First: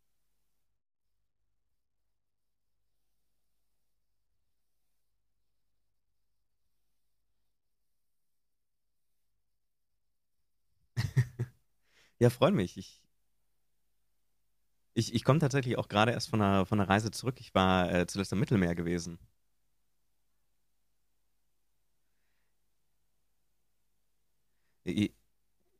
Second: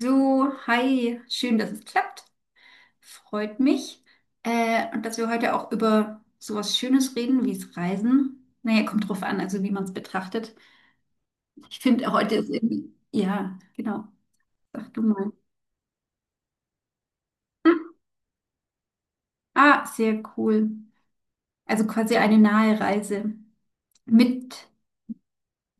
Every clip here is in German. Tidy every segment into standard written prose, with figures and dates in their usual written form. So, hi, schön, dass es klappt. Freut mich. Und dass wir heute auch über sowas Schönes reden, wie es Reisen. Naja, kommt drauf an, also wie man es betrachtet. Ich finde, Ja, heute ist freut mich. irgendwie, Ich, ja, genau. Sag du ich, ich mal. komme tatsächlich auch gerade erst von einer Reise zurück. Ich Hm. war zuletzt im Mittelmeer gewesen. Ah, sehr cool. Also quasi eine nahe Reise mit, I-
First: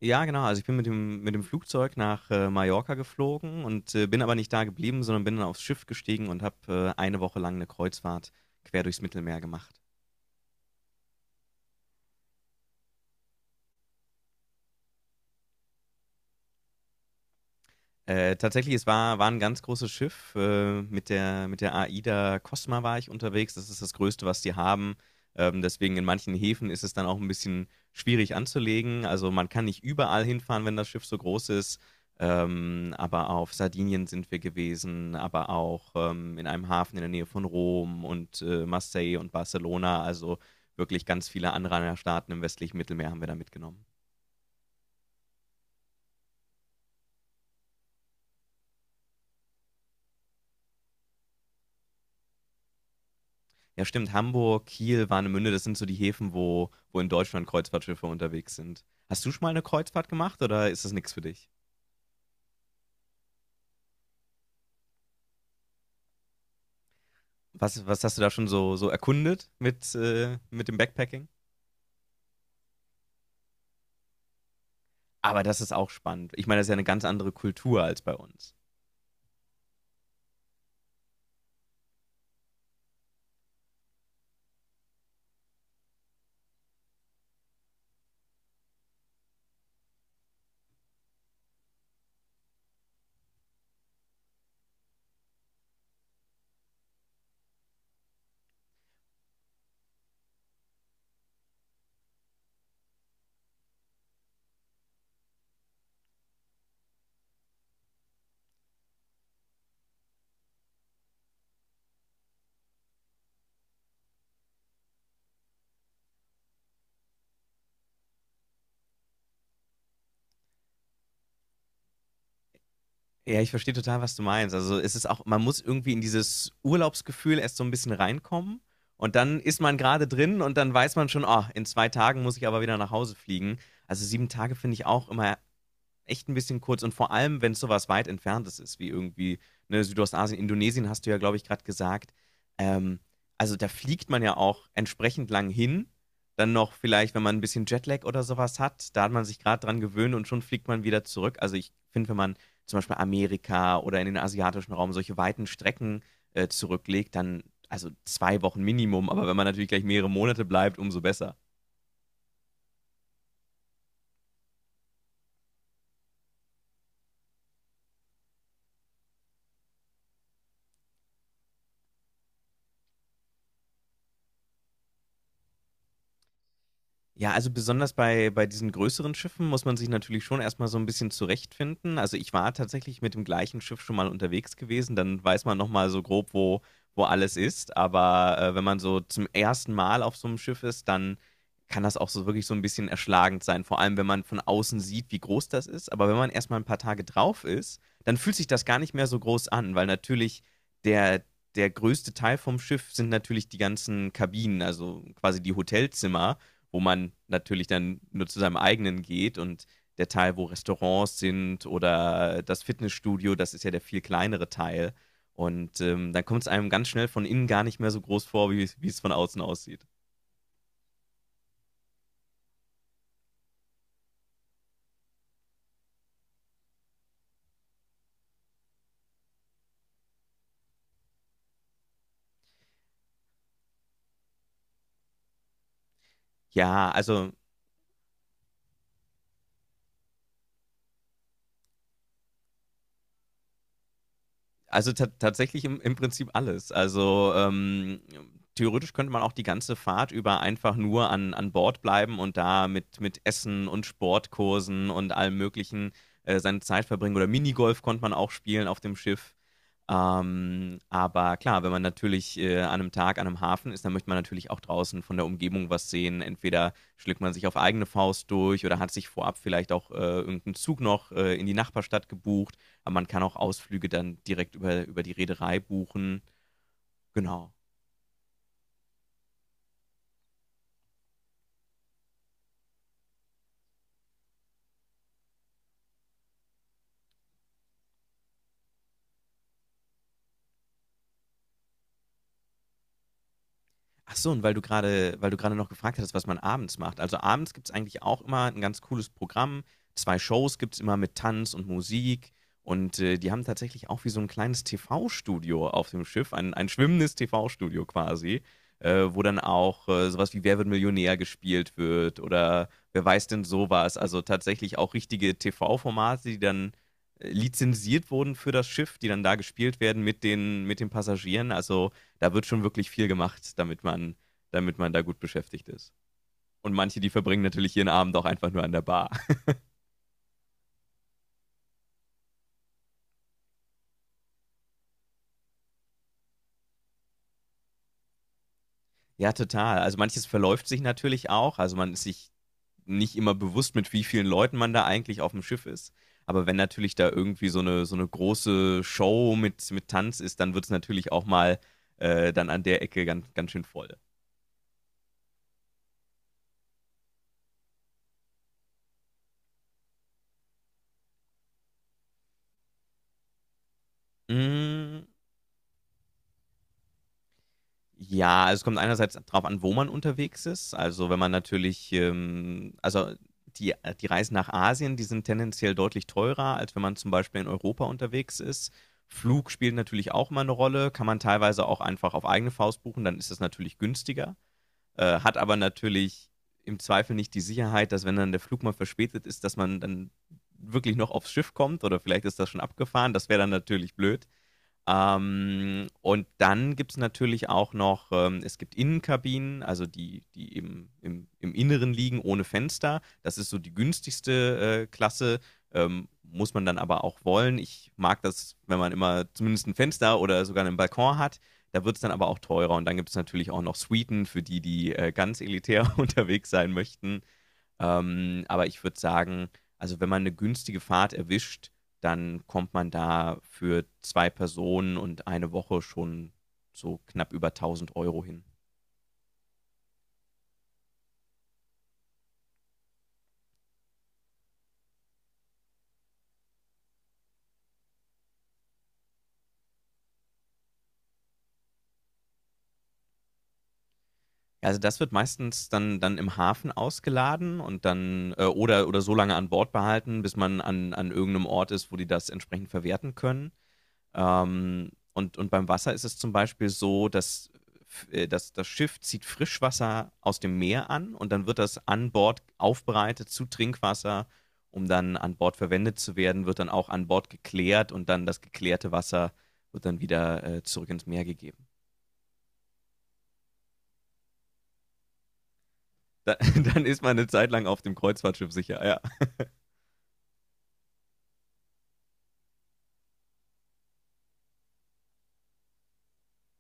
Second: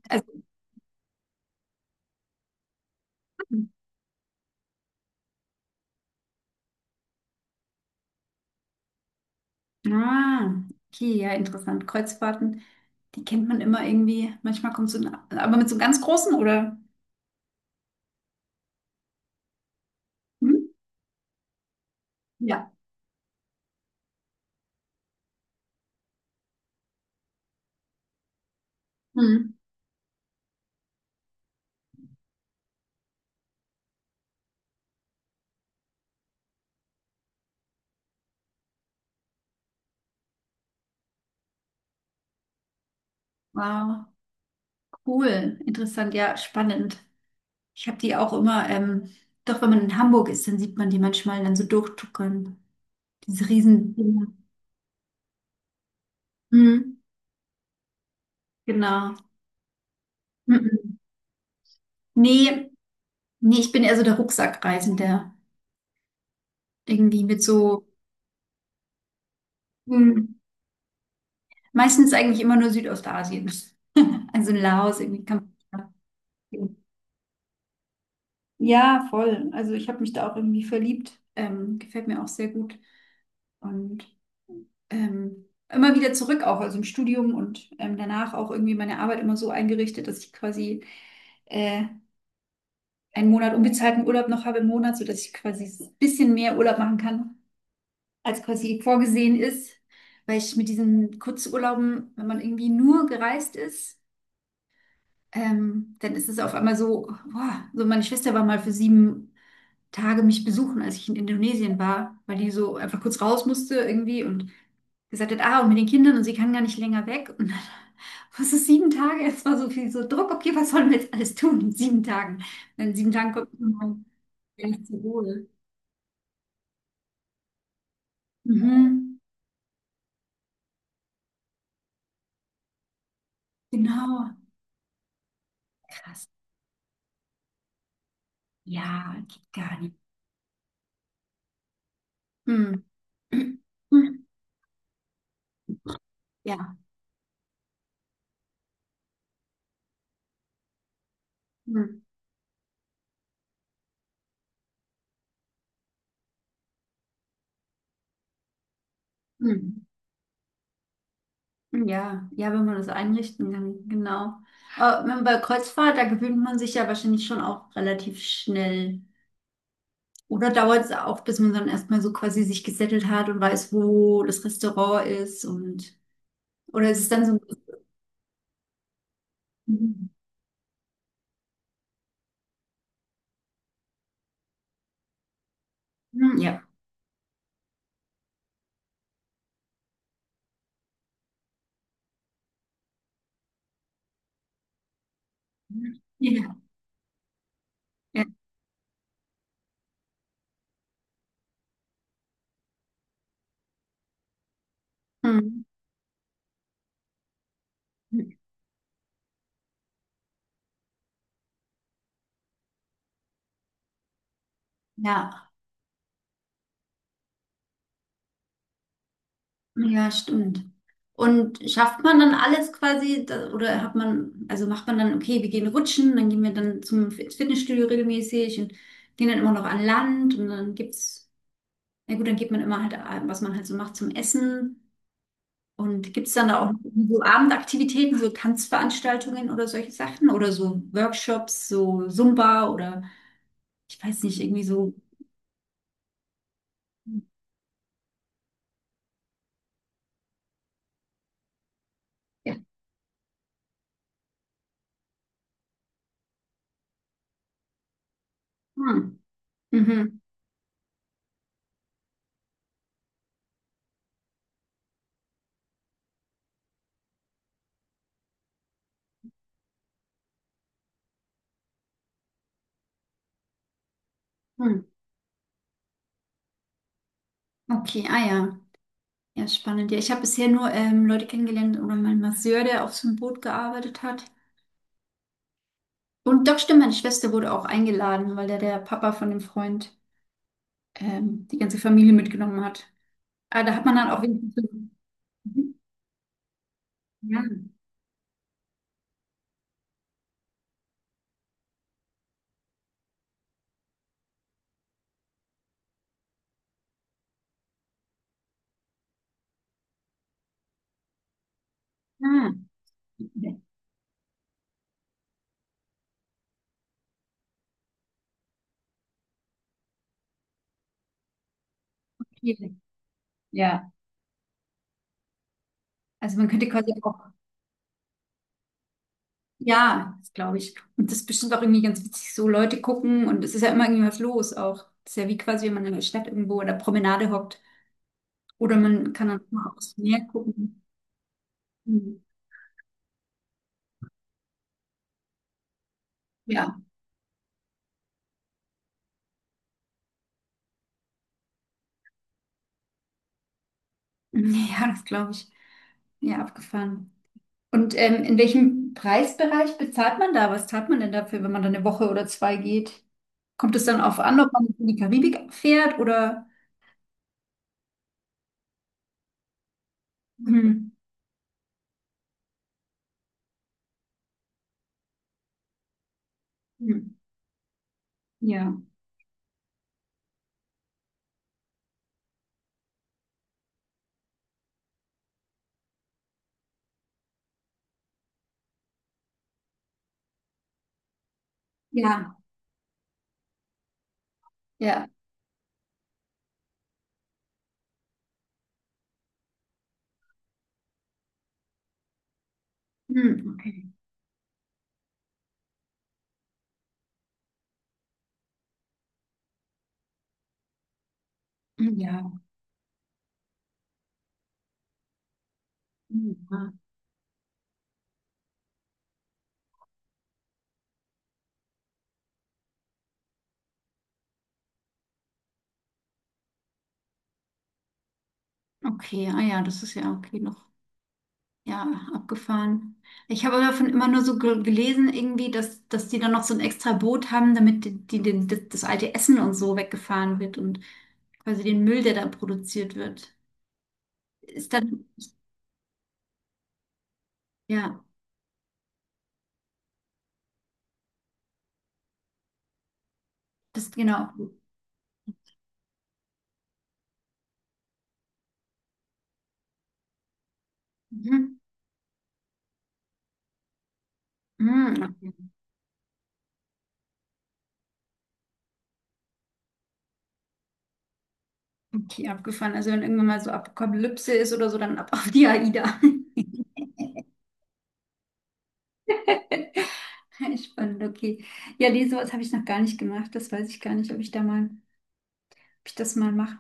Ja, also, genau. Also ich bin mit dem Flugzeug nach Mallorca geflogen und bin aber nicht da geblieben, sondern bin dann aufs Schiff gestiegen und habe eine Woche lang eine Kreuzfahrt quer durchs Mittelmeer gemacht. ah, okay, ja, interessant. Kreuzfahrten, die kennt man immer irgendwie. Manchmal kommt so, ein- aber mit so einem ganz großen, oder? Tatsächlich, es war ein ganz großes Schiff. Hm? Mit der AIDA Ja. Cosma war ich unterwegs. Das ist das Größte, was die haben. Deswegen in manchen Häfen ist es dann auch ein bisschen schwierig anzulegen. Also man Hm. kann nicht überall hinfahren, wenn das Schiff so groß ist. Aber auf Sardinien sind wir gewesen, aber auch in einem Hafen in der Nähe von Rom und Marseille und Barcelona. Also wirklich ganz viele Anrainerstaaten im westlichen Mittelmeer haben wir da mitgenommen. Wow. Cool, interessant, ja, spannend. Ich habe die auch immer, doch wenn man in Hamburg ist, dann sieht man die manchmal dann so durchtuckern. Diese Ja, stimmt. Riesendinger. Hamburg, Kiel, Warnemünde, das sind so die Häfen, wo, Hm, wo in Deutschland Kreuzfahrtschiffe unterwegs sind. genau. Hast du schon mal eine Kreuzfahrt gemacht oder ist das Mhm. nichts für dich? Nee, nee, ich bin eher so der Rucksackreisende. Irgendwie mit Was, so, was hast du da schon so erkundet mit, hm, äh, mit dem Backpacking? meistens eigentlich immer nur Südostasien. Also in Laos, irgendwie Aber das ist auch Kambodscha. spannend. Ich meine, das ist ja eine ganz andere Kultur als bei uns. Ja, voll. Also ich habe mich da auch irgendwie verliebt. Gefällt mir auch sehr gut. Und immer wieder zurück auch, also im Studium und danach auch irgendwie meine Arbeit immer so eingerichtet, dass ich quasi äh, einen Monat unbezahlten Urlaub noch habe im Monat, sodass ich quasi ein bisschen mehr Urlaub machen kann, als quasi vorgesehen ist. Weil ich mit diesen Kurzurlauben, wenn man irgendwie nur gereist ist, dann ist es auf einmal so, boah, so meine Schwester war mal für sieben Tage mich besuchen, als ich in Indonesien war, weil die so einfach kurz raus musste irgendwie und gesagt hat, ah, und mit den Kindern und sie kann gar nicht länger weg. Und dann, was ist sieben Tage? Es war so viel so Druck, okay, was sollen wir jetzt alles tun in sieben Tagen? Und in sieben Tagen Ja, ich kommt verstehe total, man was du meinst. gar Also nicht es zur ist auch, man Ruhe. muss irgendwie in dieses Urlaubsgefühl erst so ein bisschen reinkommen und Mhm, dann ist man gerade drin und dann weiß man schon, oh, in zwei Tagen muss ich aber wieder nach Hause fliegen. Also sieben genau. Tage finde ich auch immer Krass. echt ein bisschen kurz. Und vor allem, wenn es sowas weit entferntes ist, wie Ja, irgendwie geht gar ne, nicht. Südostasien, Indonesien, hast du ja, glaube ich, gerade gesagt. Hm. Ähm, also da fliegt man ja auch entsprechend lang hin. Dann noch Ja. vielleicht, wenn man ein bisschen Jetlag oder sowas hat, da hat man sich gerade dran gewöhnt und schon fliegt man wieder zurück. Also ich Hm. finde, wenn man zum Beispiel Amerika oder in den asiatischen Raum solche weiten Strecken zurücklegt, dann also zwei Wochen Minimum. Aber wenn man natürlich Hm. gleich mehrere Monate bleibt, umso besser. Ja, ja, wenn man das einrichten kann, genau. Aber wenn- bei Kreuzfahrt, da gewöhnt man sich ja wahrscheinlich schon auch relativ schnell. Oder dauert es auch, bis man dann erstmal so quasi sich gesettelt hat und weiß, wo das Restaurant ist und oder ist es dann so Ja, ein also besonders bei diesen größeren Schiffen muss man sich bisschen, natürlich schon erstmal so ein bisschen zurechtfinden. Also ich war tatsächlich mit dem gleichen Schiff schon mal unterwegs gewesen, dann weiß man nochmal so grob, hm, wo, ja. wo alles ist. Aber wenn man so zum ersten Mal auf so einem Schiff ist, dann kann das auch so wirklich so ein bisschen erschlagend sein. Vor allem, wenn man von außen sieht, wie groß das ist. Aber wenn man Ja. erstmal ein paar Tage drauf ist, dann Ja. fühlt sich das gar nicht mehr so groß an, weil natürlich der, der größte Teil vom Schiff sind natürlich die ganzen Kabinen, also quasi die Hm. Hotelzimmer, wo man natürlich dann nur zu seinem eigenen geht, und der Teil, wo Restaurants sind oder das Fitnessstudio, das ist ja der viel kleinere Teil. Ja. Und dann kommt es einem ganz schnell von innen gar nicht mehr so groß vor, wie es von außen aussieht. Ja, stimmt. Und schafft man dann alles quasi, da- oder hat man, also macht man dann, okay, wir gehen rutschen, dann gehen wir dann zum Fitnessstudio regelmäßig und gehen dann immer noch an Land und dann gibt's, na gut, dann geht man immer halt, was man halt so macht zum Essen. Und gibt's dann da auch Ja, so also, Abendaktivitäten, so Tanzveranstaltungen oder solche Sachen oder so Workshops, so Zumba oder ich weiß nicht, irgendwie also so. Tatsächlich im Prinzip alles. Also theoretisch könnte man auch die ganze Fahrt über einfach nur an Bord bleiben und Ja. da mit Essen und Sportkursen und allem Möglichen seine Zeit verbringen. Oder Minigolf konnte man auch spielen auf dem Hm. Schiff. Mhm. Aber klar, wenn man natürlich an einem Tag an einem Hafen ist, dann möchte man natürlich auch draußen von der Umgebung was sehen. Entweder schlägt man sich auf eigene Faust durch oder hat sich vorab vielleicht auch irgend Zug noch in die Nachbarstadt gebucht. Aber man kann auch Ausflüge dann direkt Hm. Über die Reederei buchen. Genau. Okay, ah ja. Ja, spannend. Ja, ich habe bisher nur Leute kennengelernt oder meinen Masseur, der auf so einem Boot gearbeitet hat. Und doch, stimmt, meine Schwester wurde auch eingeladen, weil da der Papa von dem Freund die ganze Familie mitgenommen hat. Ah, da hat man dann Ach auch so, und wenigstens so. Weil du gerade noch Mhm. gefragt hattest, was man abends macht. Also Ja. abends gibt es eigentlich auch immer ein ganz cooles Programm. Zwei Shows gibt es immer mit Tanz und Musik. Und die haben tatsächlich auch wie so ein kleines TV-Studio auf dem Schiff, ein schwimmendes TV-Studio quasi, wo dann auch sowas wie Wer wird Millionär gespielt wird Ah, oder wer weiß denn sowas. Also tatsächlich auch richtige TV-Formate, die dann lizenziert wurden für das Schiff, die dann da gespielt werden mit den Passagieren. Also da wird schon okay. wirklich viel gemacht, damit Ja, man, damit man da gut beschäftigt ist. also man könnte Und quasi manche, die auch, verbringen natürlich ihren Abend auch einfach nur an der Bar. ja, das glaube ich. Und das ist bestimmt auch irgendwie ganz witzig, so Leute gucken und es ist ja immer irgendwas los auch. Das ist ja wie quasi, wenn man in der Stadt irgendwo oder Promenade hockt. Oder man kann Ja, dann auch total. aufs Also manches Meer verläuft sich gucken. natürlich auch. Also man ist Mhm. sich nicht immer bewusst, mit wie vielen Leuten man da eigentlich auf dem Schiff ist. Aber wenn Ja. natürlich da irgendwie so eine große Show mit Tanz ist, dann wird es natürlich auch mal dann an der Ecke ganz, ganz schön voll. Ja, das glaube ich. Ja, abgefahren. Und in welchem Preisbereich bezahlt man da? Was zahlt man denn dafür, wenn man da eine Woche oder zwei geht? Kommt es dann auf an, ob man in die Mm, Karibik fährt oder? Ja, also es kommt einerseits darauf an, wo man unterwegs ist. Hm. Also, wenn man natürlich, also die die Reisen nach Asien, die sind tendenziell deutlich teurer, als wenn man zum Hm. Beispiel in Europa unterwegs ist. Ja, Flug spielt natürlich auch immer eine Rolle, kann man teilweise auch einfach auf eigene Faust buchen, dann ist das natürlich günstiger, hat aber natürlich im Zweifel nicht die Sicherheit, dass, wenn dann der Flug mal verspätet ist, dass man dann wirklich noch aufs Schiff kommt oder vielleicht ja, ist das schon abgefahren. Das wäre dann natürlich blöd. ja. Und dann gibt es natürlich auch noch, es gibt Innenkabinen, also die, die eben im Inneren liegen, ohne Fenster. Das Hm. ist so die Okay. günstigste Klasse. Muss man dann aber auch wollen. Ich mag das, wenn man immer zumindest ein Fenster oder sogar einen Balkon hat. Da wird es dann aber Ja. auch teurer. Und dann gibt es natürlich auch noch Suiten für die, die ganz elitär Hm. unterwegs sein Ah, möchten. Aber ich würde sagen, also wenn man eine günstige Fahrt erwischt, dann kommt man da für zwei Personen und eine Woche schon so knapp über 1000 Euro hin. okay, ah ja, das ist ja okay noch. Ja, abgefahren. Ich habe davon immer nur so ge- gelesen, irgendwie, dass, dass die dann noch so ein extra Boot haben, damit die, die, den- das, das alte Essen und so weggefahren wird und quasi den Müll, der da produziert wird. Ist Also das dann, wird meistens dann im Hafen ausgeladen und ja, dann oder so lange an Bord behalten, bis man an irgendeinem Ort ist, wo die das entsprechend verwerten können. das genau. Und beim Wasser ist es zum Beispiel so, dass das Schiff zieht Frischwasser aus dem Meer an und dann Mhm. wird das an Bord aufbereitet zu Trinkwasser, um Mhm. dann Okay, an Bord verwendet zu werden, wird dann auch an Bord geklärt und dann das geklärte Wasser wird dann wieder zurück ins Meer gegeben. okay, abgefahren. Also wenn irgendwann mal so Apokalypse ist oder so, dann ab auf die AIDA. Dann ist man eine Zeit lang auf dem Kreuzfahrtschiff sicher, ja. Spannend, okay. Ja, nee, sowas habe ich noch gar nicht gemacht. Das weiß ich gar nicht, ob ich da mal, ob ich das mal mache.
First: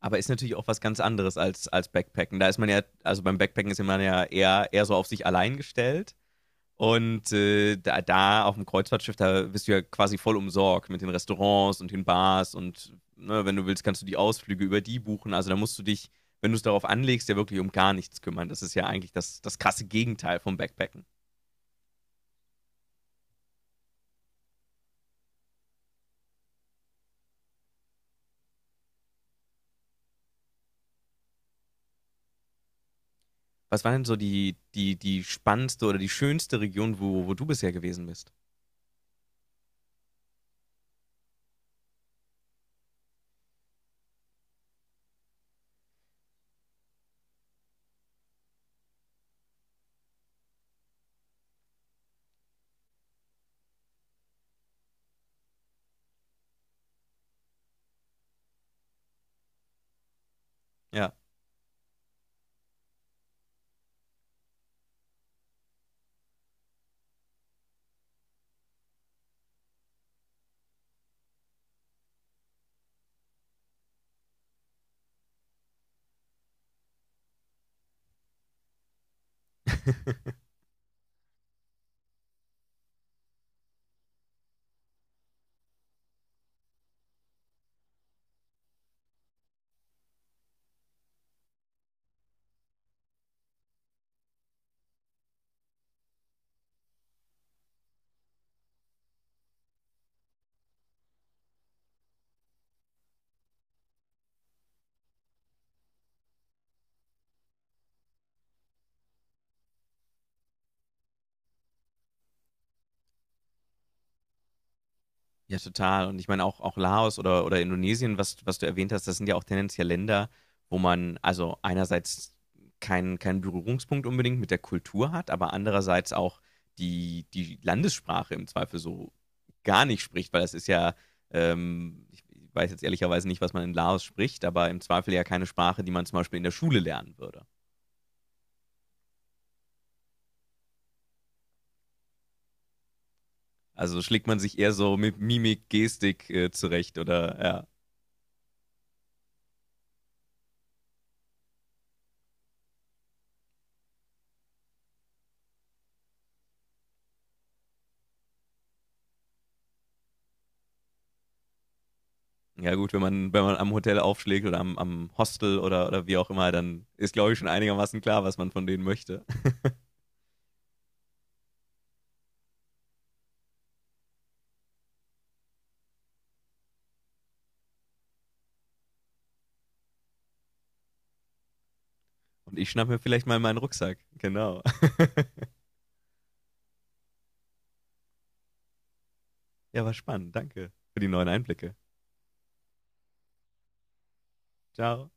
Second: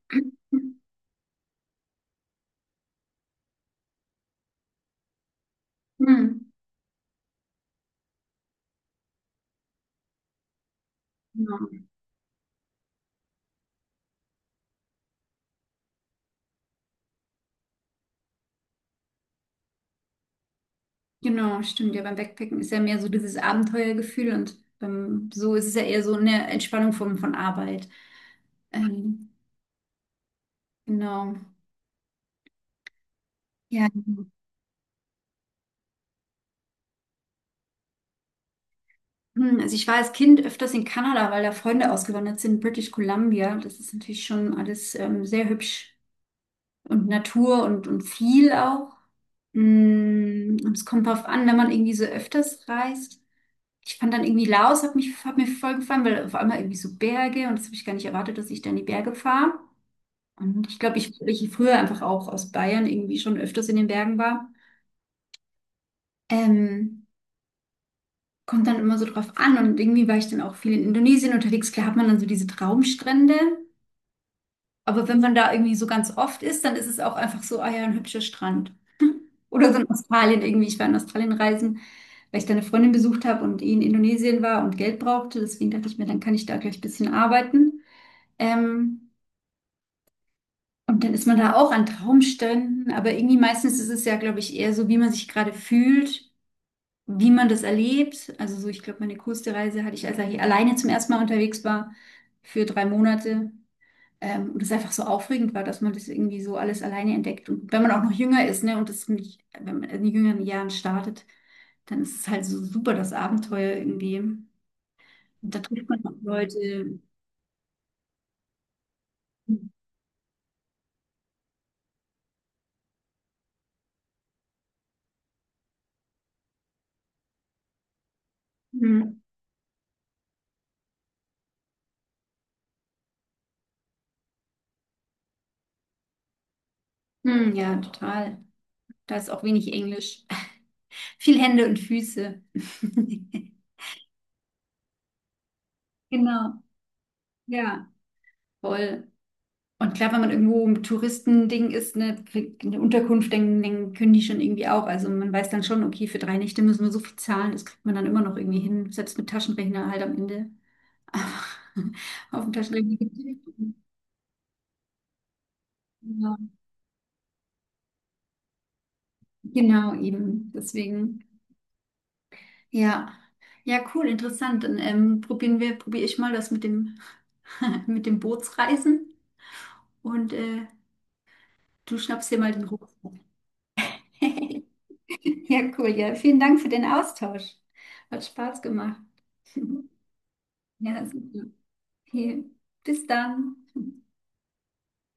Aber ist natürlich auch was ganz anderes als, Backpacken. Da ist man ja, also beim Backpacken ist man ja eher so auf sich allein gestellt. Hm. Und da auf dem Kreuzfahrtschiff, da bist du ja quasi voll umsorgt mit den Restaurants Ja. und den Bars und, ne, wenn du willst, kannst du die Ausflüge über die buchen. Also da musst du dich, wenn du es darauf anlegst, ja wirklich um gar nichts kümmern. Das ist ja eigentlich das, das krasse Gegenteil vom Backpacken. Genau, stimmt. Ja, beim Backpacken ist ja mehr so dieses Abenteuergefühl und beim, so ist es ja eher so eine Entspannung von Arbeit. Ähm, genau. Was Ja. war denn so die, die, die spannendste oder die schönste Region, wo du bisher gewesen bist? Hm, also ich war als Kind öfters in Kanada, weil da Freunde ausgewandert sind, British Columbia. Das ist natürlich schon alles sehr hübsch und Natur und viel auch. Mm, und es kommt drauf an, wenn man irgendwie so öfters reist. Ich fand dann irgendwie Laos, hat mich, hat mir voll gefallen, weil auf einmal irgendwie so Berge und das habe ich gar nicht erwartet, dass ich dann in die Berge fahre. Und ich glaube, ich, Ja. weil ich früher einfach auch aus Bayern irgendwie schon öfters in den Bergen war. Ähm, kommt dann immer so drauf an. Und irgendwie war ich dann auch viel in Indonesien unterwegs. Klar hat man dann so diese Traumstrände. Aber wenn man da irgendwie so ganz oft ist, dann ist es auch einfach so, ah ja, ein hübscher Strand. Oder so in Australien irgendwie. Ich war in Australien reisen, weil ich da eine Freundin besucht habe und die in Indonesien war und Geld brauchte. Deswegen dachte ich mir, dann kann ich da gleich ein bisschen arbeiten. Ähm, und dann ist man da auch an Traumstränden. Aber irgendwie meistens ist es ja, glaube ich, eher so, wie man sich gerade fühlt. Wie man das erlebt. Also so, ich glaube, meine coolste Reise hatte ich, als ich alleine zum ersten Mal unterwegs war für drei Monate. Und es einfach so aufregend war, dass man das irgendwie so alles alleine entdeckt. Und wenn man auch noch jünger ist, ne, und das nicht, wenn man in jüngeren Jahren startet, dann ist es halt so super, das Abenteuer irgendwie. Und Ja, da trifft man total. auch Und ich meine auch Leute. Laos oder Indonesien, was, was du erwähnt hast, das sind ja auch tendenziell Länder, wo man also einerseits keinen Berührungspunkt unbedingt mit der Kultur hat, aber andererseits auch die, die Landessprache im Zweifel Hm. so gar nicht spricht, weil das ist ja, ich weiß jetzt ehrlicherweise nicht, was man in Laos spricht, aber im Zweifel ja keine Sprache, die man zum Beispiel in der Schule lernen würde. Hm, ja, total. Da ist auch wenig Englisch. Viel Hände und Füße. Also schlägt man sich eher so mit Mimik, Gestik Genau. zurecht, oder ja. Ja, voll. Und klar, wenn man irgendwo im Touristending ist, eine Unterkunft, dann, dann können die schon irgendwie auch. Also man weiß dann schon, okay, für drei Nächte müssen wir so viel zahlen, das kriegt man dann immer noch irgendwie hin, selbst mit Taschenrechner halt am Ende. Aber auf dem Ja gut, Taschenrechner wenn gibt's man, nicht. wenn man am Hotel aufschlägt oder am Hostel oder wie auch Ja, immer, dann ist, glaube ich, schon einigermaßen klar, was man von denen möchte. genau, eben. Deswegen, ja. Ja, cool, interessant. Dann probieren wir, probiere ich mal das mit dem, mit dem Bootsreisen und du schnappst dir mal Und den ich schnapp mir Rucksack. vielleicht mal meinen Rucksack. Genau. Ja, cool. Ja, vielen Dank für den Austausch. Hat Spaß gemacht. Ja, war spannend. Danke für Ja, die neuen super. Einblicke. Okay. Bis dann. Ciao.